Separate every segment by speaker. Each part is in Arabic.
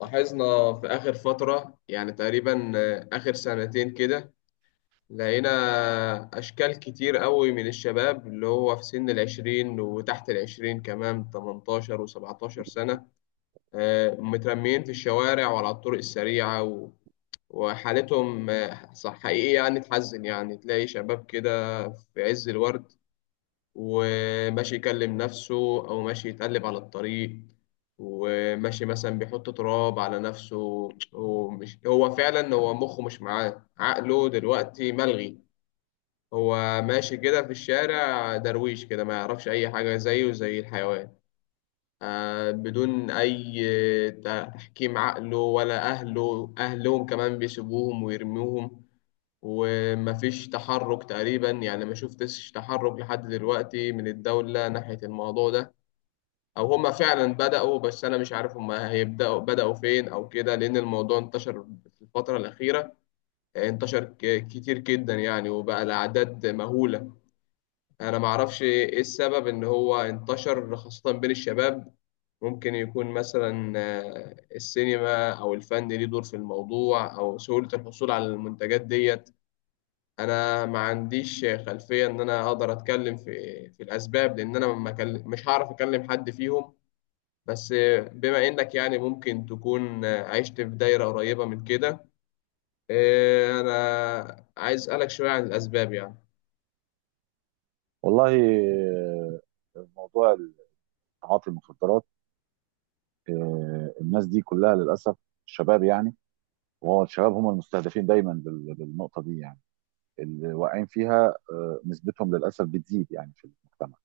Speaker 1: لاحظنا في آخر فترة يعني تقريبا آخر سنتين كده، لقينا أشكال كتير قوي من الشباب اللي هو في سن العشرين وتحت العشرين كمان، 18 وسبعتاشر سنة. مترميين في الشوارع وعلى الطرق السريعة وحالتهم صح، حقيقي يعني تحزن، يعني تلاقي شباب كده في عز الورد وماشي يكلم نفسه، أو ماشي يتقلب على الطريق، وماشي مثلا بيحط تراب على نفسه. هو فعلا مخه مش معاه، عقله دلوقتي ملغي. هو ماشي كده في الشارع درويش كده، ما يعرفش أي حاجة، زيه زي الحيوان، بدون أي تحكيم عقله، ولا أهلهم كمان بيسيبوهم ويرموهم. ومفيش تحرك تقريبا، يعني ما شفتش تحرك لحد دلوقتي من الدولة ناحية الموضوع ده، أو هما فعلا بدأوا بس أنا مش عارف هما بدأوا فين أو كده، لأن الموضوع انتشر في الفترة الأخيرة. انتشر كتير جدا يعني، وبقى الأعداد مهولة. أنا معرفش إيه السبب إن هو انتشر خاصة بين الشباب. ممكن يكون مثلا السينما أو الفن ليه دور في الموضوع، أو سهولة الحصول على المنتجات ديت. انا ما عنديش خلفيه ان انا اقدر اتكلم في الاسباب، لان انا ما كل- مش هعرف اكلم حد فيهم. بس بما انك يعني ممكن تكون عشت في دايره قريبه من كده، إيه، انا عايز اسالك شويه عن الاسباب يعني.
Speaker 2: والله، موضوع تعاطي المخدرات. الناس دي كلها للاسف شباب، يعني. وهو الشباب هم المستهدفين دايما بالنقطه دي، يعني اللي واقعين فيها. نسبتهم للاسف بتزيد، يعني في المجتمع.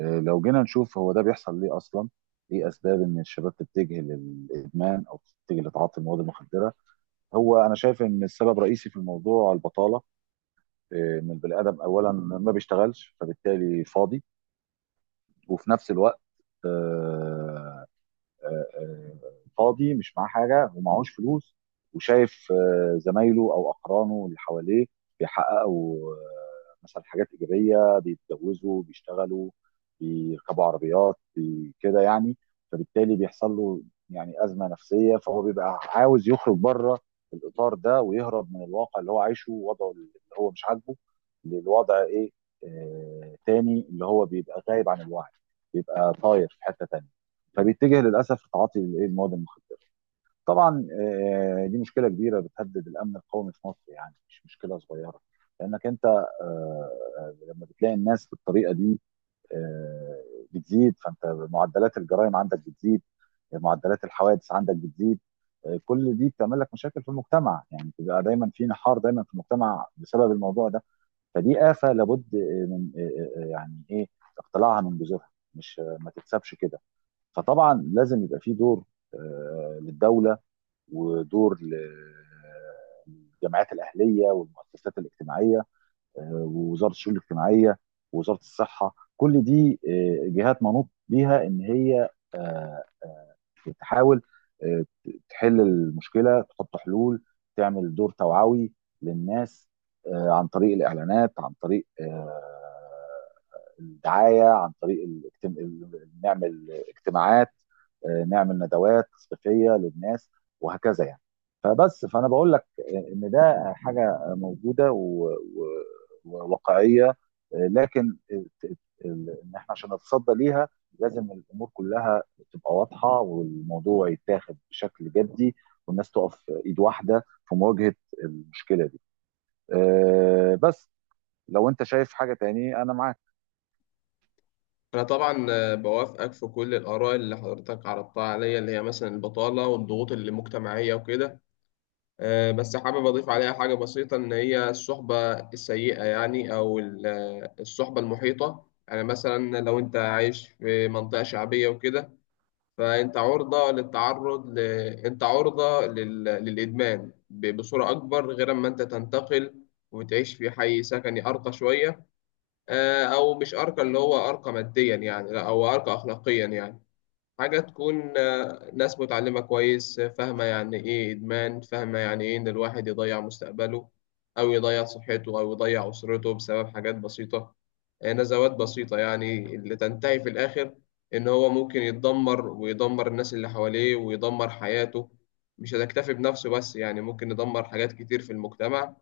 Speaker 2: لو جينا نشوف، هو ده بيحصل ليه اصلا؟ ايه اسباب ان الشباب تتجه للادمان او تتجه لتعاطي المواد المخدره؟ هو انا شايف ان السبب الرئيسي في الموضوع البطاله، ان البني ادم اولا ما بيشتغلش، فبالتالي فاضي. وفي نفس الوقت، آه، آه، آه، فاضي مش معاه حاجه ومعهوش فلوس، وشايف زمايله او اقرانه اللي حواليه بيحققوا، مثلا، حاجات ايجابيه، بيتجوزوا، بيشتغلوا، بيركبوا عربيات، كده يعني. فبالتالي بيحصل له يعني ازمه نفسيه، فهو بيبقى عاوز يخرج بره الاطار ده، ويهرب من الواقع اللي هو عايشه ووضعه اللي هو مش عاجبه للوضع، ايه تاني، اللي هو بيبقى غايب عن الوعي، بيبقى طاير في حته تانيه، فبيتجه للاسف لتعاطي الايه المواد المخدره. طبعا، دي مشكله كبيره بتهدد الامن القومي في مصر، يعني مش مشكله صغيره. لانك انت، لما بتلاقي الناس بالطريقه دي، آه، بتزيد، فانت معدلات الجرائم عندك بتزيد، معدلات الحوادث عندك بتزيد. كل دي بتعمل لك مشاكل في المجتمع، يعني بتبقى دايما في نحار دايما في المجتمع بسبب الموضوع ده. فدي آفة لابد، آه، من آه، آه، آه، يعني ايه، اقتلاعها من جذورها، مش ما تتسابش كده. فطبعا لازم يبقى في دور، للدوله، ودور للجمعيات الاهليه والمؤسسات الاجتماعيه، ووزاره الشؤون الاجتماعيه ووزاره الصحه. كل دي جهات منوط بيها ان هي، آه، آه، تحاول، تحل المشكله، تحط حلول، تعمل دور توعوي للناس، عن طريق الاعلانات، عن طريق الدعايه، عن طريق نعمل اجتماعات، نعمل ندوات تثقيفيه للناس، وهكذا يعني. فبس، فانا بقول لك ان ده حاجه موجوده وواقعيه، لكن ان احنا عشان نتصدى ليها، لازم الامور كلها تبقى واضحه والموضوع يتاخد بشكل جدي، والناس تقف ايد واحده في مواجهه المشكله دي. بس، لو انت شايف حاجه تاني، انا معاك.
Speaker 1: انا طبعا بوافقك في كل الاراء اللي حضرتك عرضتها عليا، اللي هي مثلا البطاله والضغوط المجتمعيه وكده. بس حابب أضيف عليها حاجة بسيطة، إن هي الصحبة السيئة يعني، أو الصحبة المحيطة، يعني مثلا لو أنت عايش في منطقة شعبية وكده، فأنت عرضة أنت عرضة للإدمان بصورة أكبر، غير أما أنت تنتقل وتعيش في حي سكني أرقى شوية. أو مش أرقى، اللي هو أرقى ماديا يعني لا، أو أرقى أخلاقيا يعني. حاجة تكون ناس متعلمة كويس، فاهمة يعني إيه إدمان، فاهمة يعني إيه إن الواحد يضيع مستقبله، أو يضيع صحته، أو يضيع أسرته بسبب حاجات بسيطة. نزوات بسيطة يعني، اللي تنتهي في الآخر إن هو ممكن يتدمر ويدمر الناس اللي حواليه ويدمر حياته. مش هتكتفي بنفسه بس، يعني ممكن يدمر حاجات كتير في المجتمع.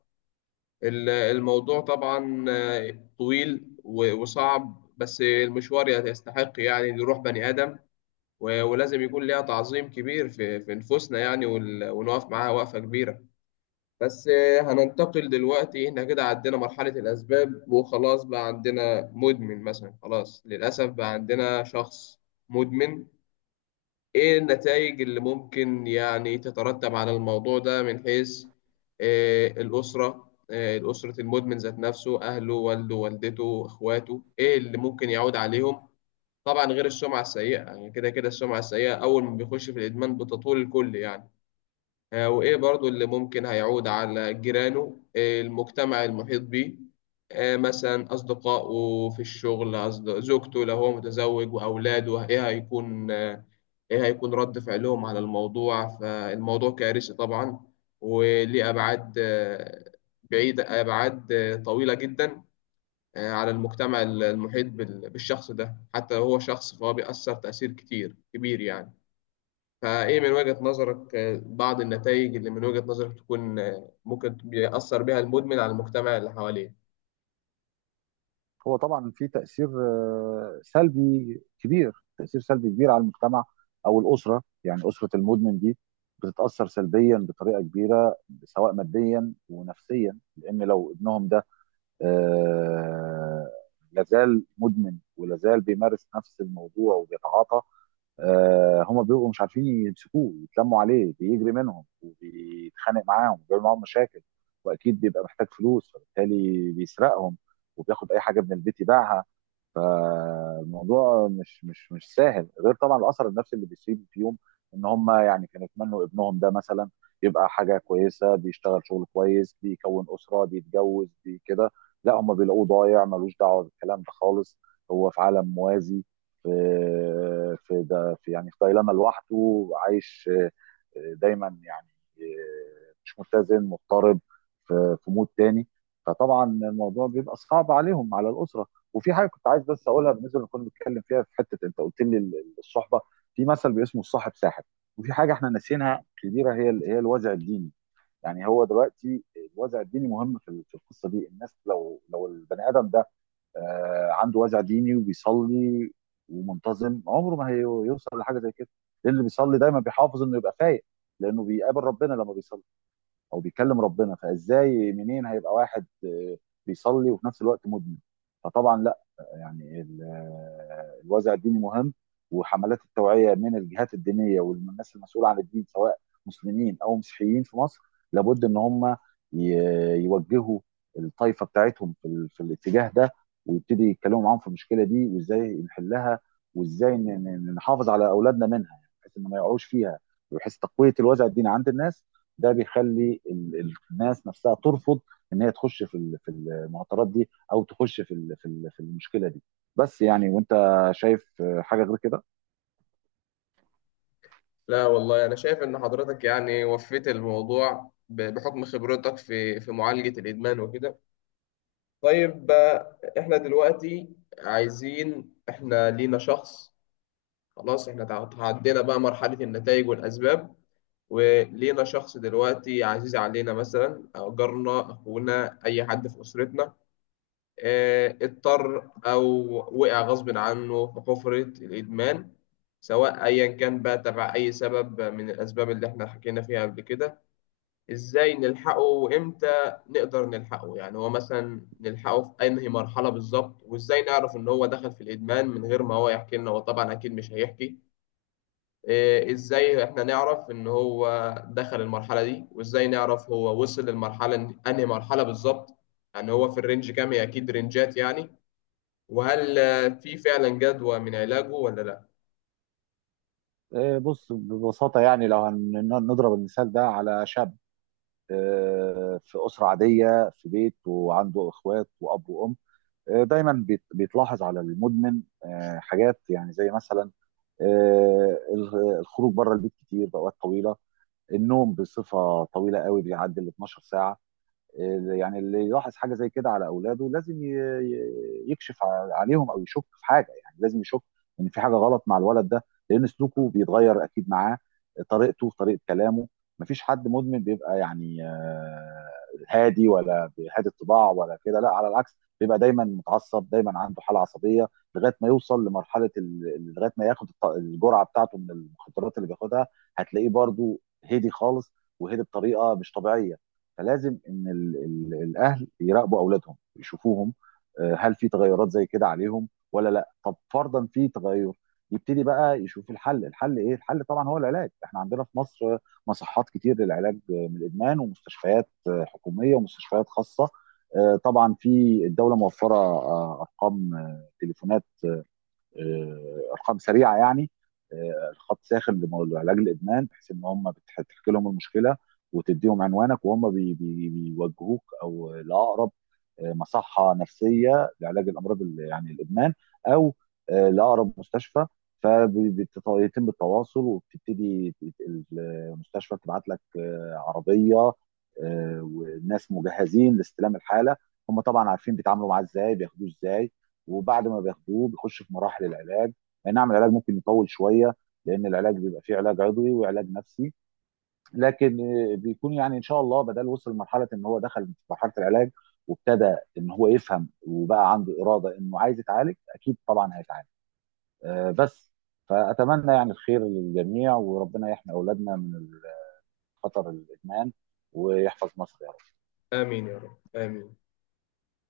Speaker 1: الموضوع طبعا طويل وصعب، بس المشوار يستحق يعني إن يروح بني آدم، ولازم يكون ليها تعظيم كبير في نفوسنا يعني، ونقف معاها وقفة كبيرة. بس هننتقل دلوقتي، احنا كده عدينا مرحلة الأسباب، وخلاص بقى عندنا مدمن مثلا، خلاص للأسف بقى عندنا شخص مدمن. ايه النتائج اللي ممكن يعني تترتب على الموضوع ده، من حيث الأسرة، المدمن ذات نفسه، أهله، والده، والدته، إخواته، إيه اللي ممكن يعود عليهم؟ طبعا غير السمعة السيئة، يعني كده كده السمعة السيئة أول ما بيخش في الإدمان بتطول الكل يعني. وإيه برضو اللي ممكن هيعود على جيرانه، المجتمع المحيط بيه، مثلا أصدقائه في الشغل، زوجته لو هو متزوج، وأولاده، إيه هيكون إيه هيكون رد فعلهم على الموضوع؟ فالموضوع كارثي طبعا، وليه أبعاد بعيدة، أبعاد طويلة جدا على المجتمع المحيط بالشخص ده. حتى لو هو شخص، فهو بيأثر تأثير كتير كبير يعني. فإيه من وجهة نظرك بعض النتائج اللي من وجهة نظرك تكون ممكن بيأثر بها المدمن على المجتمع اللي حواليه؟
Speaker 2: هو طبعا في تأثير سلبي كبير، تأثير سلبي كبير على المجتمع أو الأسرة، يعني أسرة المدمن دي بتتأثر سلبيا بطريقة كبيرة، سواء ماديا ونفسيا. لأن لو ابنهم ده، آه، لازال مدمن ولازال بيمارس نفس الموضوع وبيتعاطى، هم بيبقوا مش عارفين يمسكوه، يتلموا عليه بيجري منهم وبيتخانق معاهم وبيعمل معاهم مشاكل. واكيد بيبقى محتاج فلوس، فبالتالي بيسرقهم وبياخد اي حاجه من البيت يبيعها. فالموضوع مش سهل، غير طبعا الاثر النفسي اللي بيسيب فيهم. ان هم يعني كانوا يتمنوا ابنهم ده مثلا يبقى حاجه كويسه، بيشتغل شغل كويس، بيكون اسره، بيتجوز، كده. لا، هم بيلاقوه ضايع ملوش دعوه بالكلام ده خالص، هو في عالم موازي، في في ده في يعني في دايلاما لوحده عايش. دايما يعني مش متزن، مضطرب، في مود تاني. فطبعا الموضوع بيبقى صعب عليهم، على الاسره. وفي حاجه كنت عايز بس اقولها، بالنسبه اللي كنا بنتكلم فيها في حته انت قلت لي الصحبه، في مثل باسمه: الصاحب ساحب. وفي حاجه احنا ناسينها كبيره، هي الوازع الديني. يعني هو دلوقتي الوازع الديني مهم في القصه دي. الناس، لو البني ادم ده عنده وازع ديني وبيصلي ومنتظم، عمره ما هيوصل لحاجه زي كده، لان اللي بيصلي دايما بيحافظ انه يبقى فايق، لانه بيقابل ربنا لما بيصلي او بيكلم ربنا. فازاي منين هيبقى واحد بيصلي وفي نفس الوقت مدمن؟ فطبعا لا. يعني الوازع الديني مهم، وحملات التوعيه من الجهات الدينيه والناس المسؤوله عن الدين، سواء مسلمين او مسيحيين في مصر، لابد ان هم يوجهوا الطائفه بتاعتهم في، الاتجاه ده، ويبتدي يتكلموا معاهم في المشكله دي، وازاي نحلها، وازاي نحافظ على اولادنا منها، يعني بحيث ان ما يقعوش فيها، بحيث تقويه الوازع الديني عند الناس. ده بيخلي الناس نفسها ترفض ان هي تخش في المعطرات دي، او تخش في المشكله دي. بس يعني، وانت شايف حاجه غير كده؟
Speaker 1: لا والله، أنا شايف إن حضرتك يعني وفيت الموضوع بحكم خبرتك في معالجة الإدمان وكده. طيب إحنا دلوقتي عايزين، إحنا لينا شخص، خلاص إحنا تعدينا بقى مرحلة النتائج والأسباب، ولينا شخص دلوقتي عزيز علينا، مثلا أو جارنا، أخونا، أي حد في أسرتنا، اضطر أو وقع غصب عنه في حفرة الإدمان، سواء أيا كان بقى تبع أي سبب من الأسباب اللي إحنا حكينا فيها قبل كده. إزاي نلحقه؟ وإمتى نقدر نلحقه؟ يعني هو مثلا نلحقه في أنهي مرحلة بالظبط؟ وإزاي نعرف إن هو دخل في الإدمان من غير ما هو يحكي لنا؟ هو طبعا أكيد مش هيحكي. إيه، ازاي احنا نعرف ان هو دخل المرحله دي؟ وازاي نعرف هو وصل للمرحله انهي مرحله بالظبط؟ يعني هو في الرينج كام؟ هي اكيد رينجات يعني. وهل في فعلا جدوى من علاجه ولا لا؟
Speaker 2: بص، ببساطه يعني، لو نضرب المثال ده على شاب، في اسره عاديه، في بيت، وعنده اخوات واب وام، دايما بيتلاحظ على المدمن حاجات يعني زي مثلا، آه، الخروج بره البيت كتير باوقات طويله، النوم بصفه طويله قوي بيعدي ال 12 ساعه. يعني اللي يلاحظ حاجه زي كده على اولاده لازم يكشف عليهم، او يشك في حاجه، يعني لازم يشك ان في حاجه غلط مع الولد ده، لان سلوكه بيتغير اكيد معاه، طريقه كلامه. مفيش حد مدمن بيبقى يعني هادي، ولا هادي الطباع، ولا كده. لا، على العكس، بيبقى دايما متعصب، دايما عنده حاله عصبيه، لغايه ما يوصل لغايه ما ياخد الجرعه بتاعته من المخدرات اللي بياخدها. هتلاقيه برضو هادي خالص، وهادي بطريقه مش طبيعيه. فلازم ان ال ال الاهل يراقبوا اولادهم، يشوفوهم، هل في تغيرات زي كده عليهم ولا لا؟ طب فرضا في تغير، يبتدي بقى يشوف الحل ايه؟ الحل طبعا هو العلاج. احنا عندنا في مصر، مصحات كتير للعلاج من الادمان، ومستشفيات حكوميه ومستشفيات خاصه. طبعا في الدوله موفره ارقام، تليفونات، ارقام سريعه يعني، خط ساخن لعلاج الادمان، بحيث ان هم بتحكي لهم المشكله وتديهم عنوانك، وهم بي بي بيوجهوك او لاقرب مصحه نفسيه لعلاج الامراض، يعني الادمان، او لاقرب مستشفى. فبيتم التواصل، وبتبتدي المستشفى تبعت لك عربيه، والناس مجهزين لاستلام الحاله. هم طبعا عارفين بيتعاملوا معاه ازاي، بياخدوه ازاي، وبعد ما بياخدوه بيخش في مراحل العلاج. اي نعم العلاج ممكن يطول شويه، لان العلاج بيبقى فيه علاج عضوي وعلاج نفسي، لكن بيكون يعني ان شاء الله، بدل وصل لمرحله ان هو دخل في مرحله العلاج، وابتدى ان هو يفهم وبقى عنده اراده انه عايز يتعالج، اكيد طبعا هيتعالج. آه، بس فاتمنى يعني الخير للجميع، وربنا يحمي اولادنا من خطر الادمان، ويحفظ مصر.
Speaker 1: امين يا رب، امين.